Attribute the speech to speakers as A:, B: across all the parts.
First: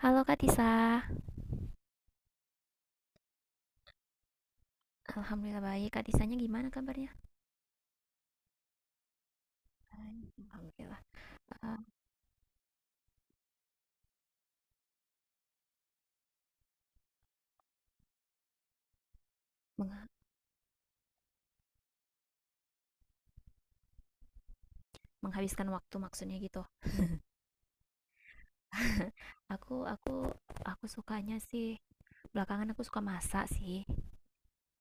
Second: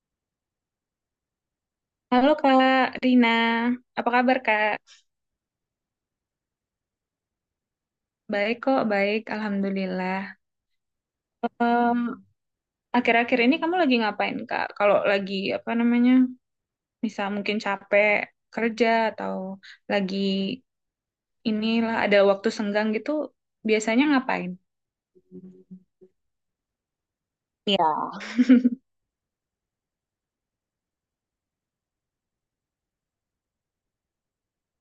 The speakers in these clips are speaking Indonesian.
A: Halo Kak Tisa.
B: Halo Kak Rina, apa kabar Kak?
A: Alhamdulillah baik. Kak Tisanya gimana kabarnya?
B: Baik kok, baik,
A: Baik,
B: Alhamdulillah.
A: Alhamdulillah. Uh,
B: Em, Akhir-akhir ini kamu lagi ngapain Kak? Kalau lagi apa namanya, misal mungkin capek kerja atau
A: mengha-
B: lagi inilah ada waktu senggang gitu, biasanya ngapain?
A: Menghabiskan waktu maksudnya gitu.
B: Iya.
A: Aku aku aku sukanya sih belakangan aku suka masak sih.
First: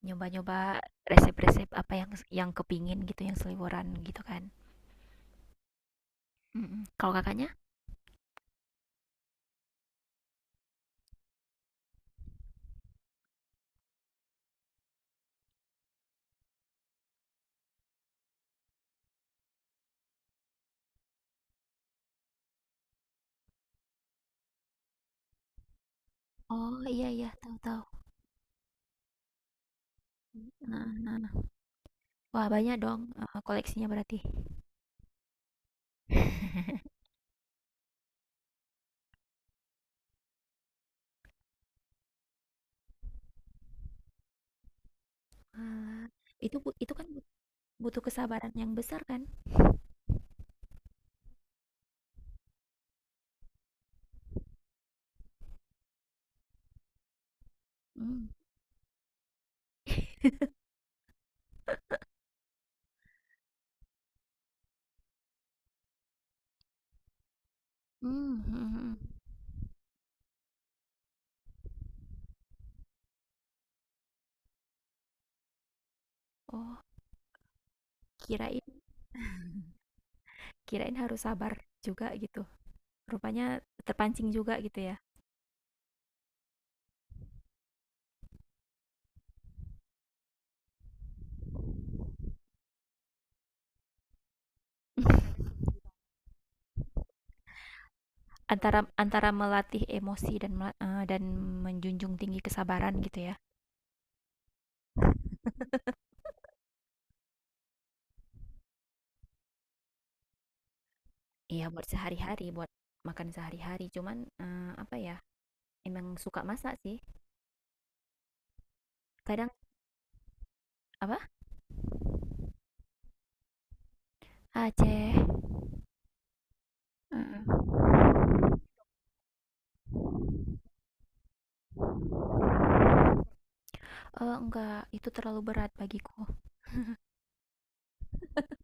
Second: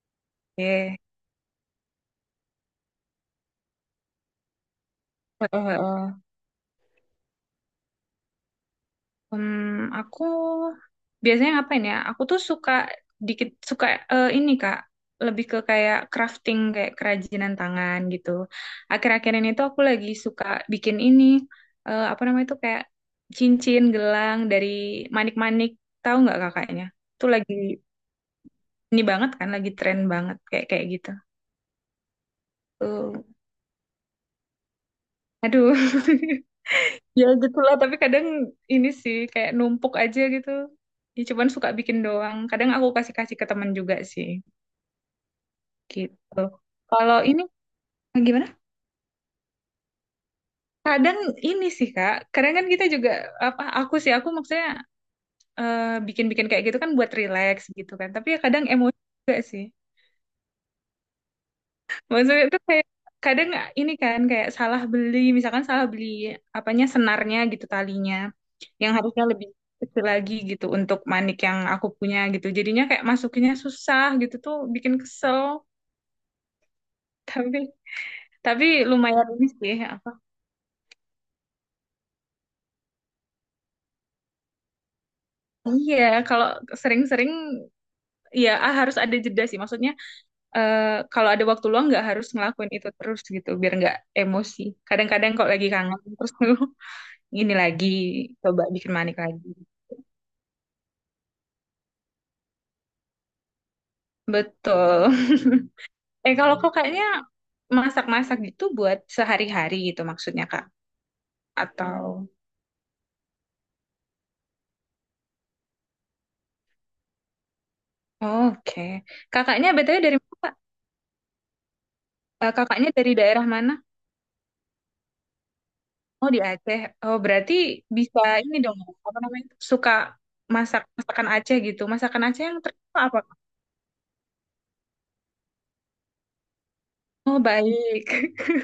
A: Nyoba-nyoba
B: Eh,
A: resep-resep apa yang kepingin gitu, yang seliburan gitu kan.
B: heeh, heeh.
A: Mm-mm. Kalau kakaknya?
B: Aku biasanya ngapain ya? Aku tuh suka dikit suka ini Kak, lebih ke kayak crafting kayak kerajinan tangan gitu. Akhir-akhir ini tuh aku lagi suka bikin ini apa namanya tuh kayak cincin gelang dari manik-manik. Tahu nggak
A: Oh,
B: kakaknya?
A: iya iya,
B: Tuh lagi
A: tahu-tahu.
B: ini banget kan, lagi tren banget kayak
A: Nah,
B: kayak gitu.
A: nah, nah. Wah, banyak dong,
B: Tuh.
A: koleksinya berarti.
B: Aduh. Ya gitulah, tapi kadang ini sih kayak numpuk aja gitu. Ya cuman suka bikin doang. Kadang aku kasih-kasih ke teman juga sih
A: Wah,
B: gitu.
A: itu kan
B: Kalau ini
A: butuh
B: gimana?
A: kesabaran yang besar kan?
B: Kadang ini sih Kak, kadang kan kita juga apa aku sih aku maksudnya eh, bikin-bikin kayak gitu kan buat relax gitu kan.
A: Hmm.
B: Tapi ya kadang emosi juga sih. Maksudnya itu kayak kadang ini kan kayak salah beli, misalkan salah beli apanya senarnya gitu talinya,
A: Mmm, mhm
B: yang
A: mhm.
B: harusnya lebih kecil lagi gitu untuk manik yang aku punya gitu. Jadinya kayak masukinnya susah gitu tuh bikin kesel.
A: Oh,
B: Tapi
A: kirain
B: tapi lumayan ini sih.
A: kirain harus sabar juga gitu. Rupanya terpancing juga gitu ya?
B: Iya, kalau sering-sering ya ah, harus ada jeda sih. Maksudnya eh, kalau ada waktu luang nggak harus ngelakuin itu terus gitu, biar nggak emosi. Kadang-kadang kalau lagi kangen terus ini lagi coba
A: Antara
B: bikin manik
A: antara
B: lagi.
A: melatih emosi dan menjunjung tinggi kesabaran gitu ya?
B: Betul. Kalau kok kayaknya masak-masak gitu buat sehari-hari gitu maksudnya, Kak.
A: Iya, buat
B: Atau
A: sehari-hari, buat makan sehari-hari. Cuman, apa ya, emang suka masak sih.
B: oke.
A: Kadang
B: Kakaknya BTW dari mana, Kak?
A: apa?
B: Kakaknya dari daerah mana?
A: Aceh.
B: Oh, di Aceh. Oh, berarti
A: Mhm.
B: bisa ini dong, apa namanya? Suka masak masakan Aceh gitu. Masakan Aceh yang terkenal apa, Kak?
A: Enggak, itu terlalu berat bagiku.
B: Oh, baik.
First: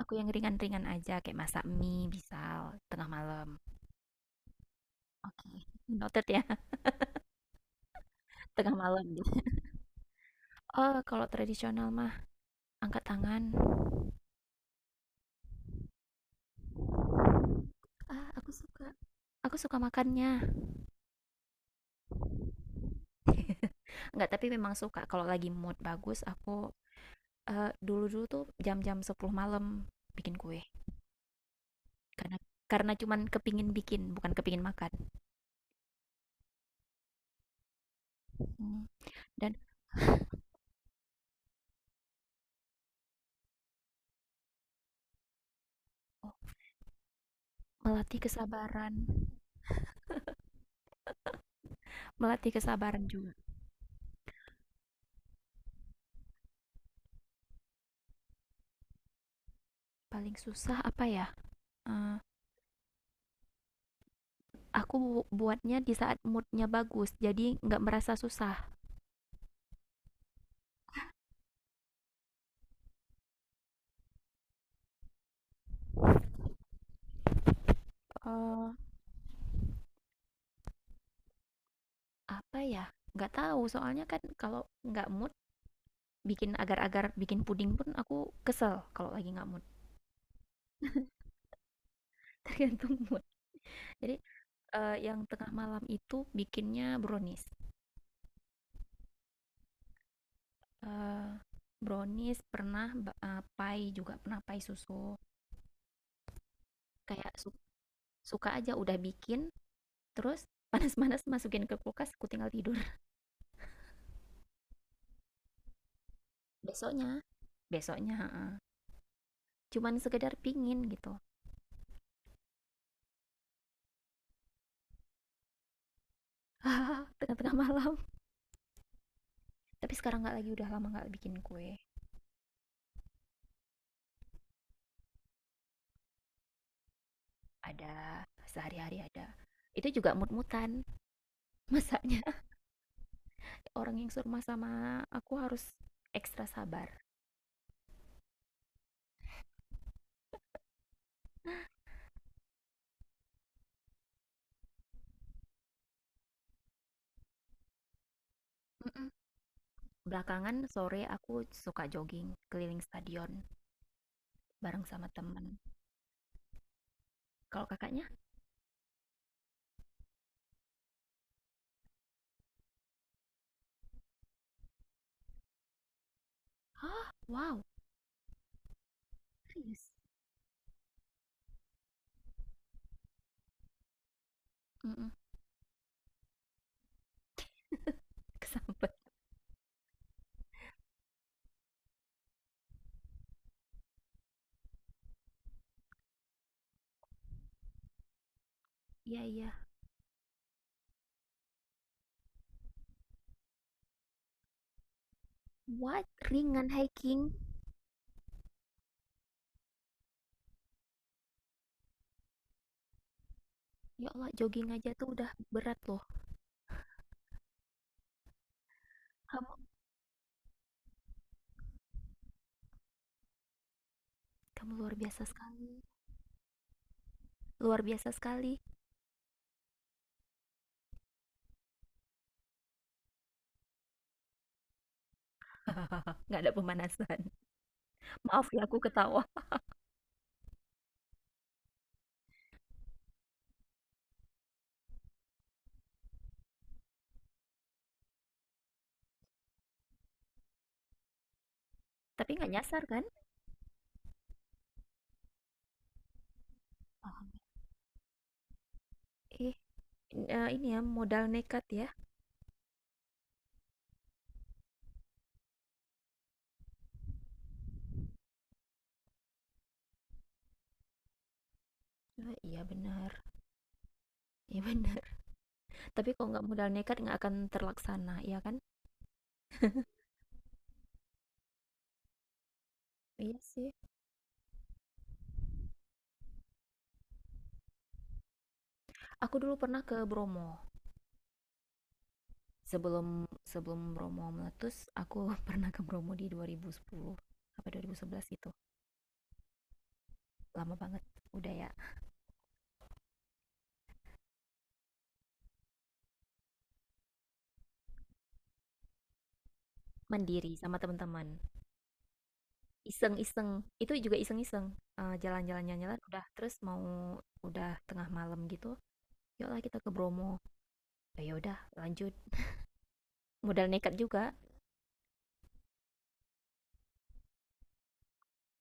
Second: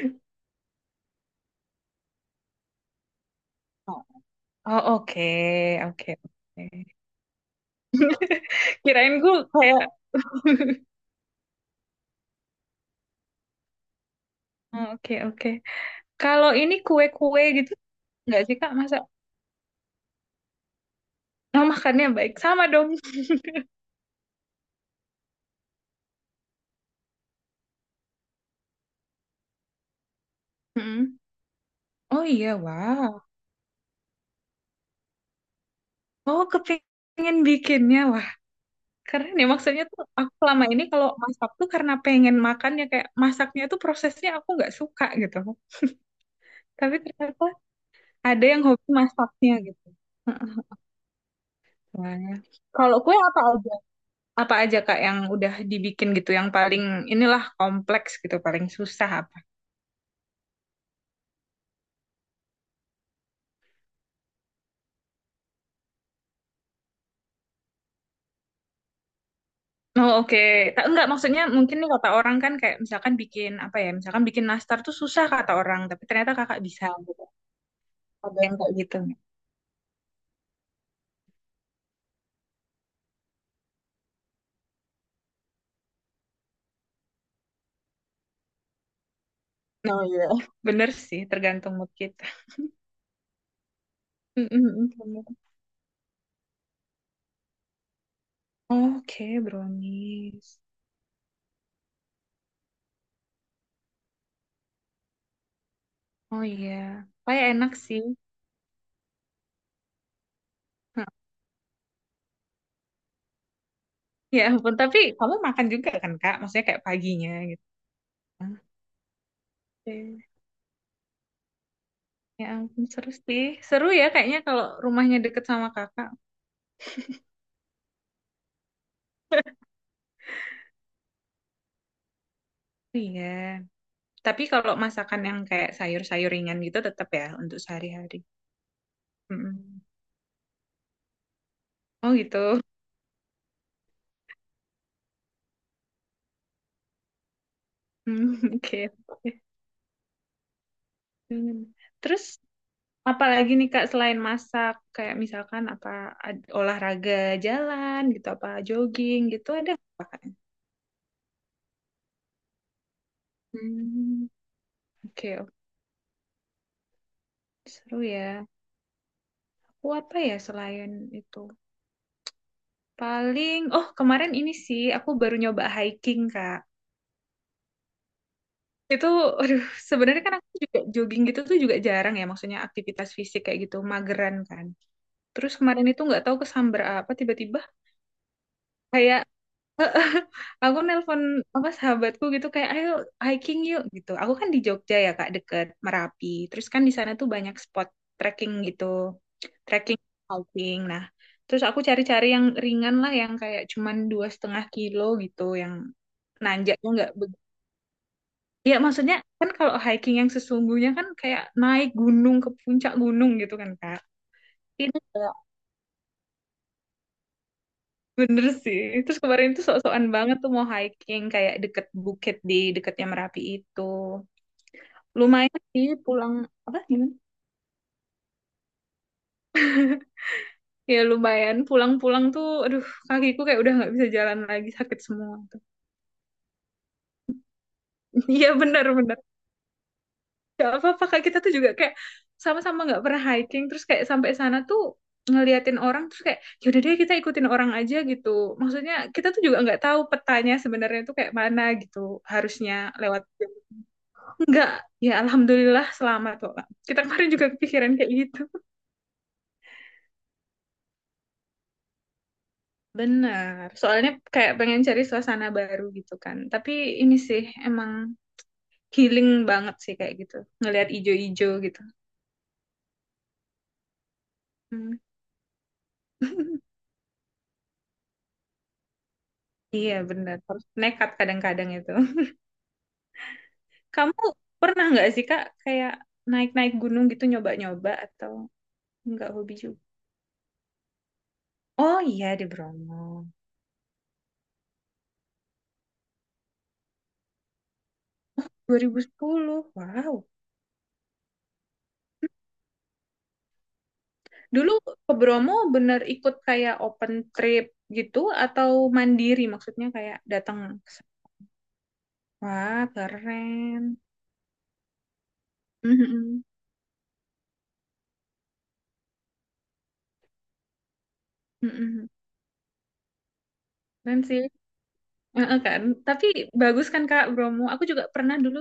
A: Aku yang ringan-ringan aja, kayak masak mie misal, tengah malam.
B: Oh, oh, oke.
A: Oke,
B: Oke,
A: noted ya,
B: oke.
A: tengah malam.
B: Kirain gue kayak
A: Oh, kalau tradisional mah angkat tangan.
B: Oh, oke, oke. Kalau ini kue-kue gitu,
A: Ah,
B: nggak
A: aku
B: sih, Kak?
A: suka.
B: Masa
A: Aku suka makannya.
B: oh, makannya baik. Sama dong.
A: Enggak, tapi memang suka kalau lagi mood bagus aku dulu-dulu tuh jam-jam 10 malam bikin kue.
B: Mm-mm. Oh
A: Karena
B: iya,
A: karena cuman
B: wow.
A: kepingin bikin, bukan kepingin makan.
B: Oh, kepingin bikinnya. Wah,
A: Hmm.
B: keren ya.
A: Dan
B: Maksudnya tuh aku selama ini kalau masak tuh karena pengen makan ya kayak masaknya tuh prosesnya aku nggak suka gitu.
A: oh,
B: Tapi ternyata
A: melatih
B: ada yang hobi
A: kesabaran.
B: masaknya gitu. Mm-mm. Wah.
A: Melatih
B: Kalau
A: kesabaran
B: kue
A: juga.
B: apa aja? Apa aja Kak yang udah dibikin gitu yang paling inilah kompleks gitu, paling susah apa?
A: Paling susah apa ya? Eh, aku buatnya di saat moodnya bagus, jadi nggak merasa susah.
B: Oh oke, enggak maksudnya mungkin nih kata orang kan kayak misalkan bikin apa ya, misalkan bikin nastar tuh susah kata orang, tapi ternyata kakak bisa gitu. Ada yang kayak gitu, nggak?
A: Apa ya? Nggak tahu, soalnya kan kalau nggak mood, bikin agar-agar bikin puding pun aku kesel kalau lagi nggak mood.
B: Oh iya. Bener sih, tergantung mood kita.
A: Tergantung mood. Jadi,
B: Mm-mm,
A: yang
B: bener.
A: tengah malam itu bikinnya brownies,
B: Oke, brownies.
A: eee, brownies pernah, pai juga pernah, pai susu.
B: Oh iya,
A: Kayak
B: kayak enak sih.
A: suka aja udah bikin, terus
B: Hah.
A: panas-panas masukin ke kulkas, aku tinggal tidur.
B: Ya ampun, tapi kamu makan juga kan kak? Maksudnya kayak
A: Besoknya
B: paginya gitu.
A: besoknya heeh, cuman sekedar
B: Oke.
A: pingin gitu,
B: Ya ampun, seru sih. Seru ya kayaknya kalau rumahnya deket sama kakak.
A: tengah-tengah malam. Tapi sekarang nggak lagi, udah lama nggak bikin kue.
B: Iya. Tapi kalau masakan yang kayak sayur-sayur ringan gitu tetap ya untuk sehari-hari.
A: Ada, sehari-hari ada.
B: Mm-mm.
A: Itu juga mut-mutan,
B: Oh
A: masaknya,
B: gitu.
A: orang yang surma sama aku harus ekstra sabar.
B: Hmm, oke. Oke. Hmm. Terus apalagi nih Kak selain masak kayak misalkan apa olahraga jalan gitu apa
A: Mhm,
B: jogging gitu ada apa Kak?
A: belakangan sore aku suka jogging keliling stadion
B: Hmm,
A: bareng sama
B: oke,
A: temen.
B: oke.
A: Kalau
B: Seru
A: Kakaknya?
B: ya. Aku apa ya selain itu? Paling oh kemarin ini sih aku baru nyoba hiking Kak.
A: Hah, wow,
B: Itu, aduh,
A: serius?
B: sebenarnya kan aku juga jogging gitu tuh juga jarang ya, maksudnya aktivitas fisik kayak gitu, mageran kan.
A: Mhm,
B: Terus kemarin itu nggak tahu kesamber apa tiba-tiba
A: kesambet.
B: kayak aku nelpon apa sahabatku gitu kayak ayo hiking yuk gitu. Aku kan di Jogja ya Kak deket Merapi. Terus kan di sana tuh banyak spot trekking gitu.
A: Iya, iya.
B: Trekking hiking. Nah, terus aku cari-cari yang ringan lah yang kayak cuman 2,5 kilo gitu yang
A: What? Ringan
B: nanjaknya nggak
A: hiking?
B: Iya, maksudnya kan kalau hiking yang sesungguhnya kan kayak naik gunung ke puncak gunung gitu kan, Kak.
A: Ya Allah, jogging aja
B: Ini
A: tuh udah
B: kayak,
A: berat loh.
B: bener sih. Terus kemarin
A: Kamu
B: tuh sok-sokan banget tuh mau hiking kayak deket bukit di deketnya Merapi itu.
A: kamu luar biasa
B: Lumayan
A: sekali,
B: sih pulang apa gimana?
A: luar biasa sekali.
B: Ya lumayan pulang-pulang tuh aduh kakiku kayak udah nggak bisa jalan lagi sakit semua, tuh
A: Nggak ada pemanasan. Maaf
B: iya
A: ya aku
B: bener bener.
A: ketawa,
B: Gak apa-apa kak, kita tuh juga kayak sama-sama nggak pernah hiking terus kayak sampai sana tuh ngeliatin orang terus kayak yaudah deh kita ikutin orang aja gitu. Maksudnya kita tuh juga nggak tahu petanya sebenarnya tuh kayak mana gitu
A: tapi nggak
B: harusnya
A: nyasar kan?
B: lewat. Nggak, ya alhamdulillah selamat kok kak. Kita kemarin juga kepikiran kayak gitu.
A: eh ini ya modal nekat ya?
B: Benar, soalnya kayak pengen cari suasana baru gitu kan. Tapi ini sih emang healing banget sih kayak gitu. Ngelihat ijo-ijo gitu.
A: Iya benar, iya
B: Hmm.
A: benar. Tapi kalau nggak modal nekat nggak akan terlaksana, ya kan?
B: Iya benar, harus nekat kadang-kadang itu.
A: Iya sih.
B: Kamu pernah nggak sih Kak kayak naik-naik gunung gitu nyoba-nyoba atau nggak
A: Aku
B: hobi
A: dulu pernah
B: juga?
A: ke Bromo.
B: Oh iya di
A: Sebelum
B: Bromo.
A: sebelum Bromo meletus, aku pernah ke Bromo di 2010 apa 2011 gitu,
B: 2010. Wow.
A: lama banget. Udah ya,
B: Dulu ke Bromo bener ikut kayak open trip gitu atau mandiri maksudnya kayak
A: mandiri
B: datang
A: sama
B: ke sana.
A: teman-teman,
B: Wah,
A: iseng-iseng, itu
B: keren.
A: juga iseng-iseng, jalan-jalan udah,
B: Mhm.
A: terus mau udah tengah malam gitu, "Yuklah kita ke Bromo." "Oh ya udah,
B: Mhm.
A: lanjut." Modal nekat
B: Keren
A: juga.
B: sih. Heeh kan. Tapi bagus kan Kak Bromo. Aku juga pernah dulu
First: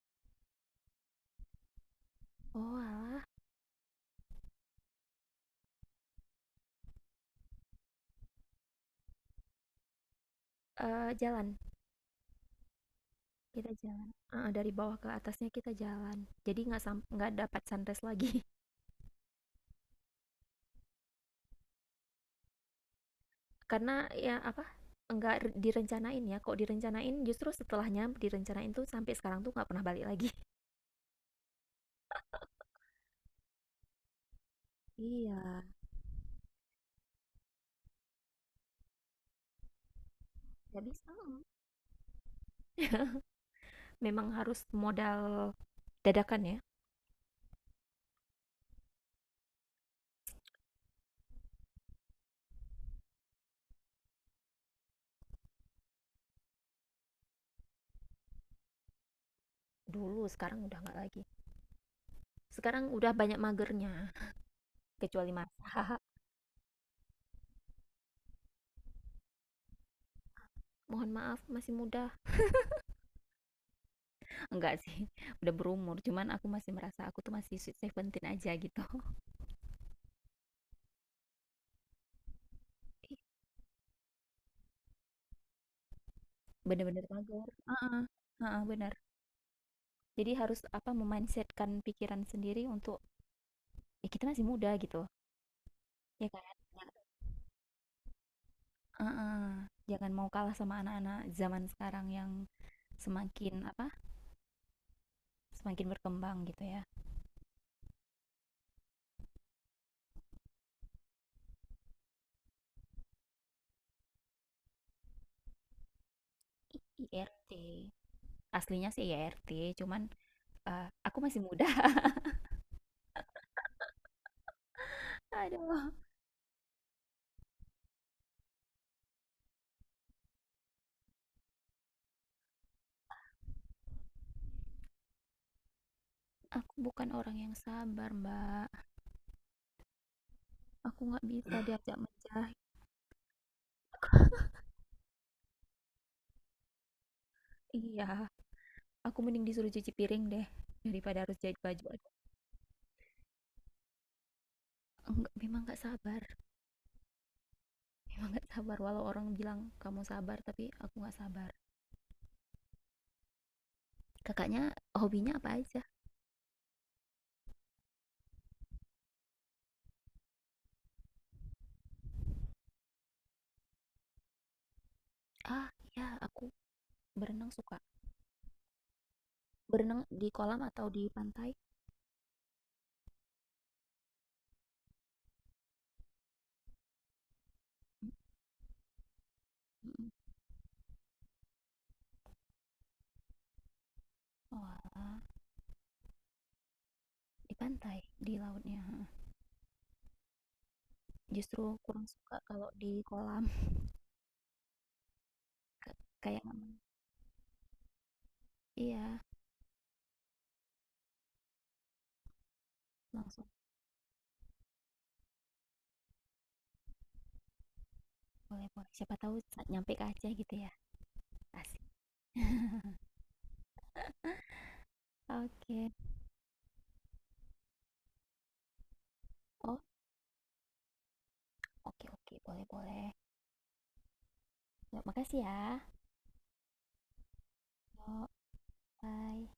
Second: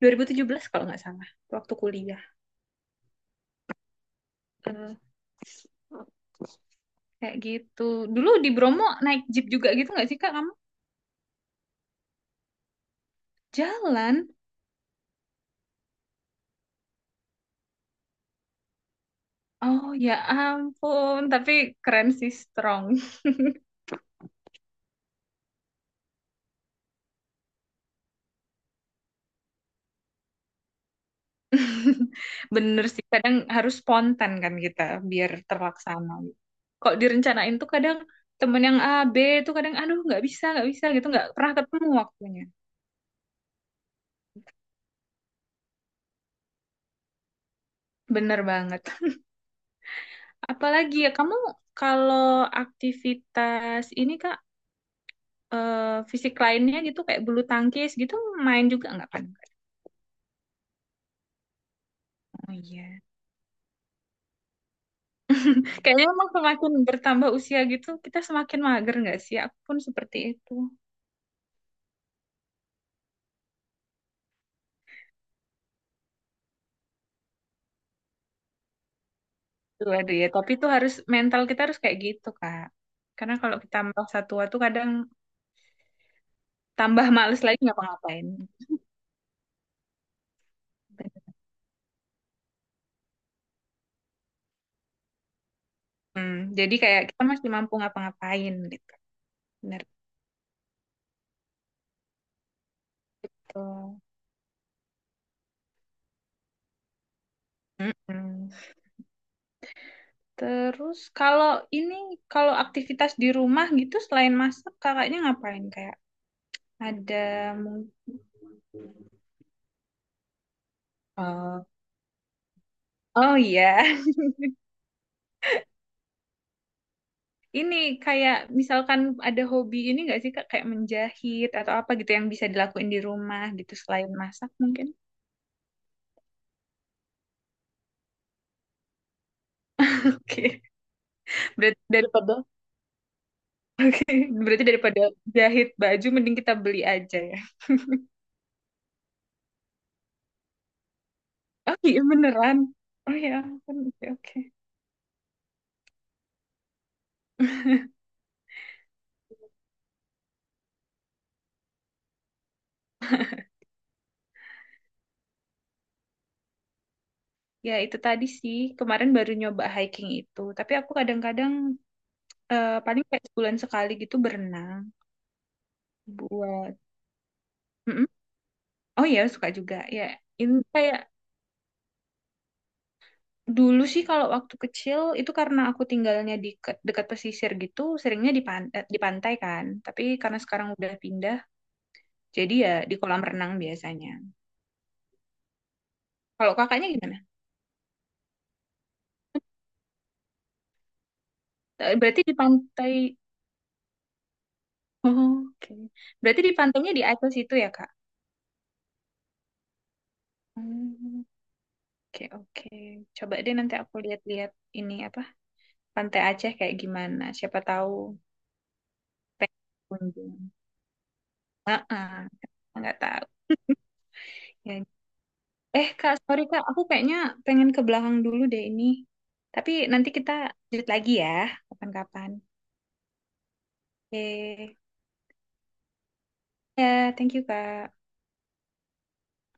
B: 2017 kalau nggak salah waktu kuliah.
A: Oalah.
B: Kayak gitu. Dulu di Bromo naik jeep juga gitu nggak sih Kak kamu?
A: Eee, jalan, Kita jalan,
B: Jalan.
A: heeh, dari bawah ke atasnya kita jalan. Jadi nggak dapat sunrise lagi.
B: Oh ya ampun, tapi keren sih strong.
A: Karena ya, apa, nggak direncanain ya, kok direncanain justru setelahnya direncanain tuh sampai sekarang tuh nggak pernah balik lagi.
B: Bener sih, kadang harus spontan kan kita biar
A: Iya,
B: terlaksana. Kok direncanain tuh kadang temen yang A, B tuh kadang aduh nggak
A: nggak
B: bisa gitu,
A: bisa,
B: nggak
A: mhm.
B: pernah ketemu waktunya.
A: Memang harus modal dadakan ya,
B: Bener banget. Apalagi ya kamu kalau aktivitas ini Kak, fisik lainnya gitu kayak bulu tangkis gitu main juga nggak kan?
A: dulu, sekarang udah nggak lagi.
B: Oh
A: Sekarang
B: iya.
A: udah banyak magernya, kecuali masak.
B: Kayaknya emang semakin bertambah usia gitu, kita semakin mager nggak sih? Aku pun seperti itu.
A: Mohon maaf, masih muda. Enggak sih, udah berumur, cuman aku masih merasa aku tuh masih sweet seventeen aja gitu.
B: Tuh, aduh ya, tapi itu harus mental kita harus kayak gitu, Kak.
A: Ih,
B: Karena kalau kita merasa tua tuh kadang
A: bener-bener
B: tambah males
A: mager.
B: lagi ngapa-ngapain.
A: Heeh, benar. Jadi harus apa memindsetkan pikiran sendiri untuk ya kita masih muda gitu. Ya
B: Hmm,
A: kan?
B: jadi kayak kita masih mampu ngapa-ngapain gitu.
A: Heeh.
B: Bener
A: Jangan mau kalah sama anak-anak zaman sekarang yang semakin apa?
B: gitu.
A: Semakin berkembang gitu ya.
B: Mm-mm. Terus kalau ini, kalau aktivitas di rumah gitu selain masak, kakaknya ngapain? Kayak ada
A: IRT.
B: mungkin.
A: Aslinya sih IRT, cuman aku masih
B: Oh,
A: muda.
B: oh iya.
A: Aduh,
B: Ini kayak misalkan ada hobi ini nggak sih Kak kayak menjahit atau apa gitu yang bisa dilakuin di rumah gitu selain masak mungkin.
A: aku bukan orang yang sabar, Mbak.
B: Oke.
A: Aku nggak bisa
B: Berarti
A: diajak
B: daripada
A: menjahit.
B: berarti daripada jahit baju mending kita beli aja ya.
A: Iya, aku mending disuruh cuci piring deh daripada harus jahit
B: Oh
A: baju.
B: iya
A: Aduh,
B: beneran. Oh ya, ampun, oke oke.
A: enggak, memang nggak sabar. Emang nggak sabar walau orang bilang kamu sabar, tapi aku nggak sabar. Kakaknya hobinya apa aja?
B: Ya itu tadi sih kemarin baru nyoba hiking itu, tapi aku kadang-kadang paling kayak 1 bulan sekali gitu berenang
A: Ah ya, aku
B: buat.
A: suka
B: Mm-mm. Oh ya suka juga
A: berenang
B: ya.
A: di kolam
B: Ini
A: atau
B: kayak
A: di pantai.
B: dulu sih kalau waktu kecil itu karena aku tinggalnya di dekat pesisir gitu, seringnya di di pantai kan. Tapi
A: Mm,
B: karena sekarang udah pindah, jadi ya di kolam renang biasanya.
A: oh,
B: Kalau kakaknya gimana?
A: di pantai, di lautnya justru
B: Eh,
A: kurang
B: berarti di
A: suka kalau di
B: pantai.
A: kolam.
B: Oh, oke. Berarti
A: Kayak
B: di pantainya di atas itu ya, Kak?
A: iya,
B: Hmm, oke, oke. Coba
A: langsung,
B: deh nanti aku lihat-lihat ini apa? Pantai Aceh kayak gimana? Siapa tahu
A: boleh boleh, siapa tahu saat
B: pengen
A: nyampe ke Aceh
B: kunjung.
A: gitu ya. Asik.
B: Heeh, nggak tahu. Ya,
A: Oke,
B: eh
A: okay.
B: Kak, sorry Kak, aku kayaknya pengen ke belakang dulu deh ini. Tapi
A: Oh,
B: nanti kita lanjut lagi ya,
A: oke, okay,
B: kapan-kapan.
A: oke, boleh boleh.
B: Oke,
A: Ya, makasih ya.
B: ya, thank you Kak.
A: Yuk, bye.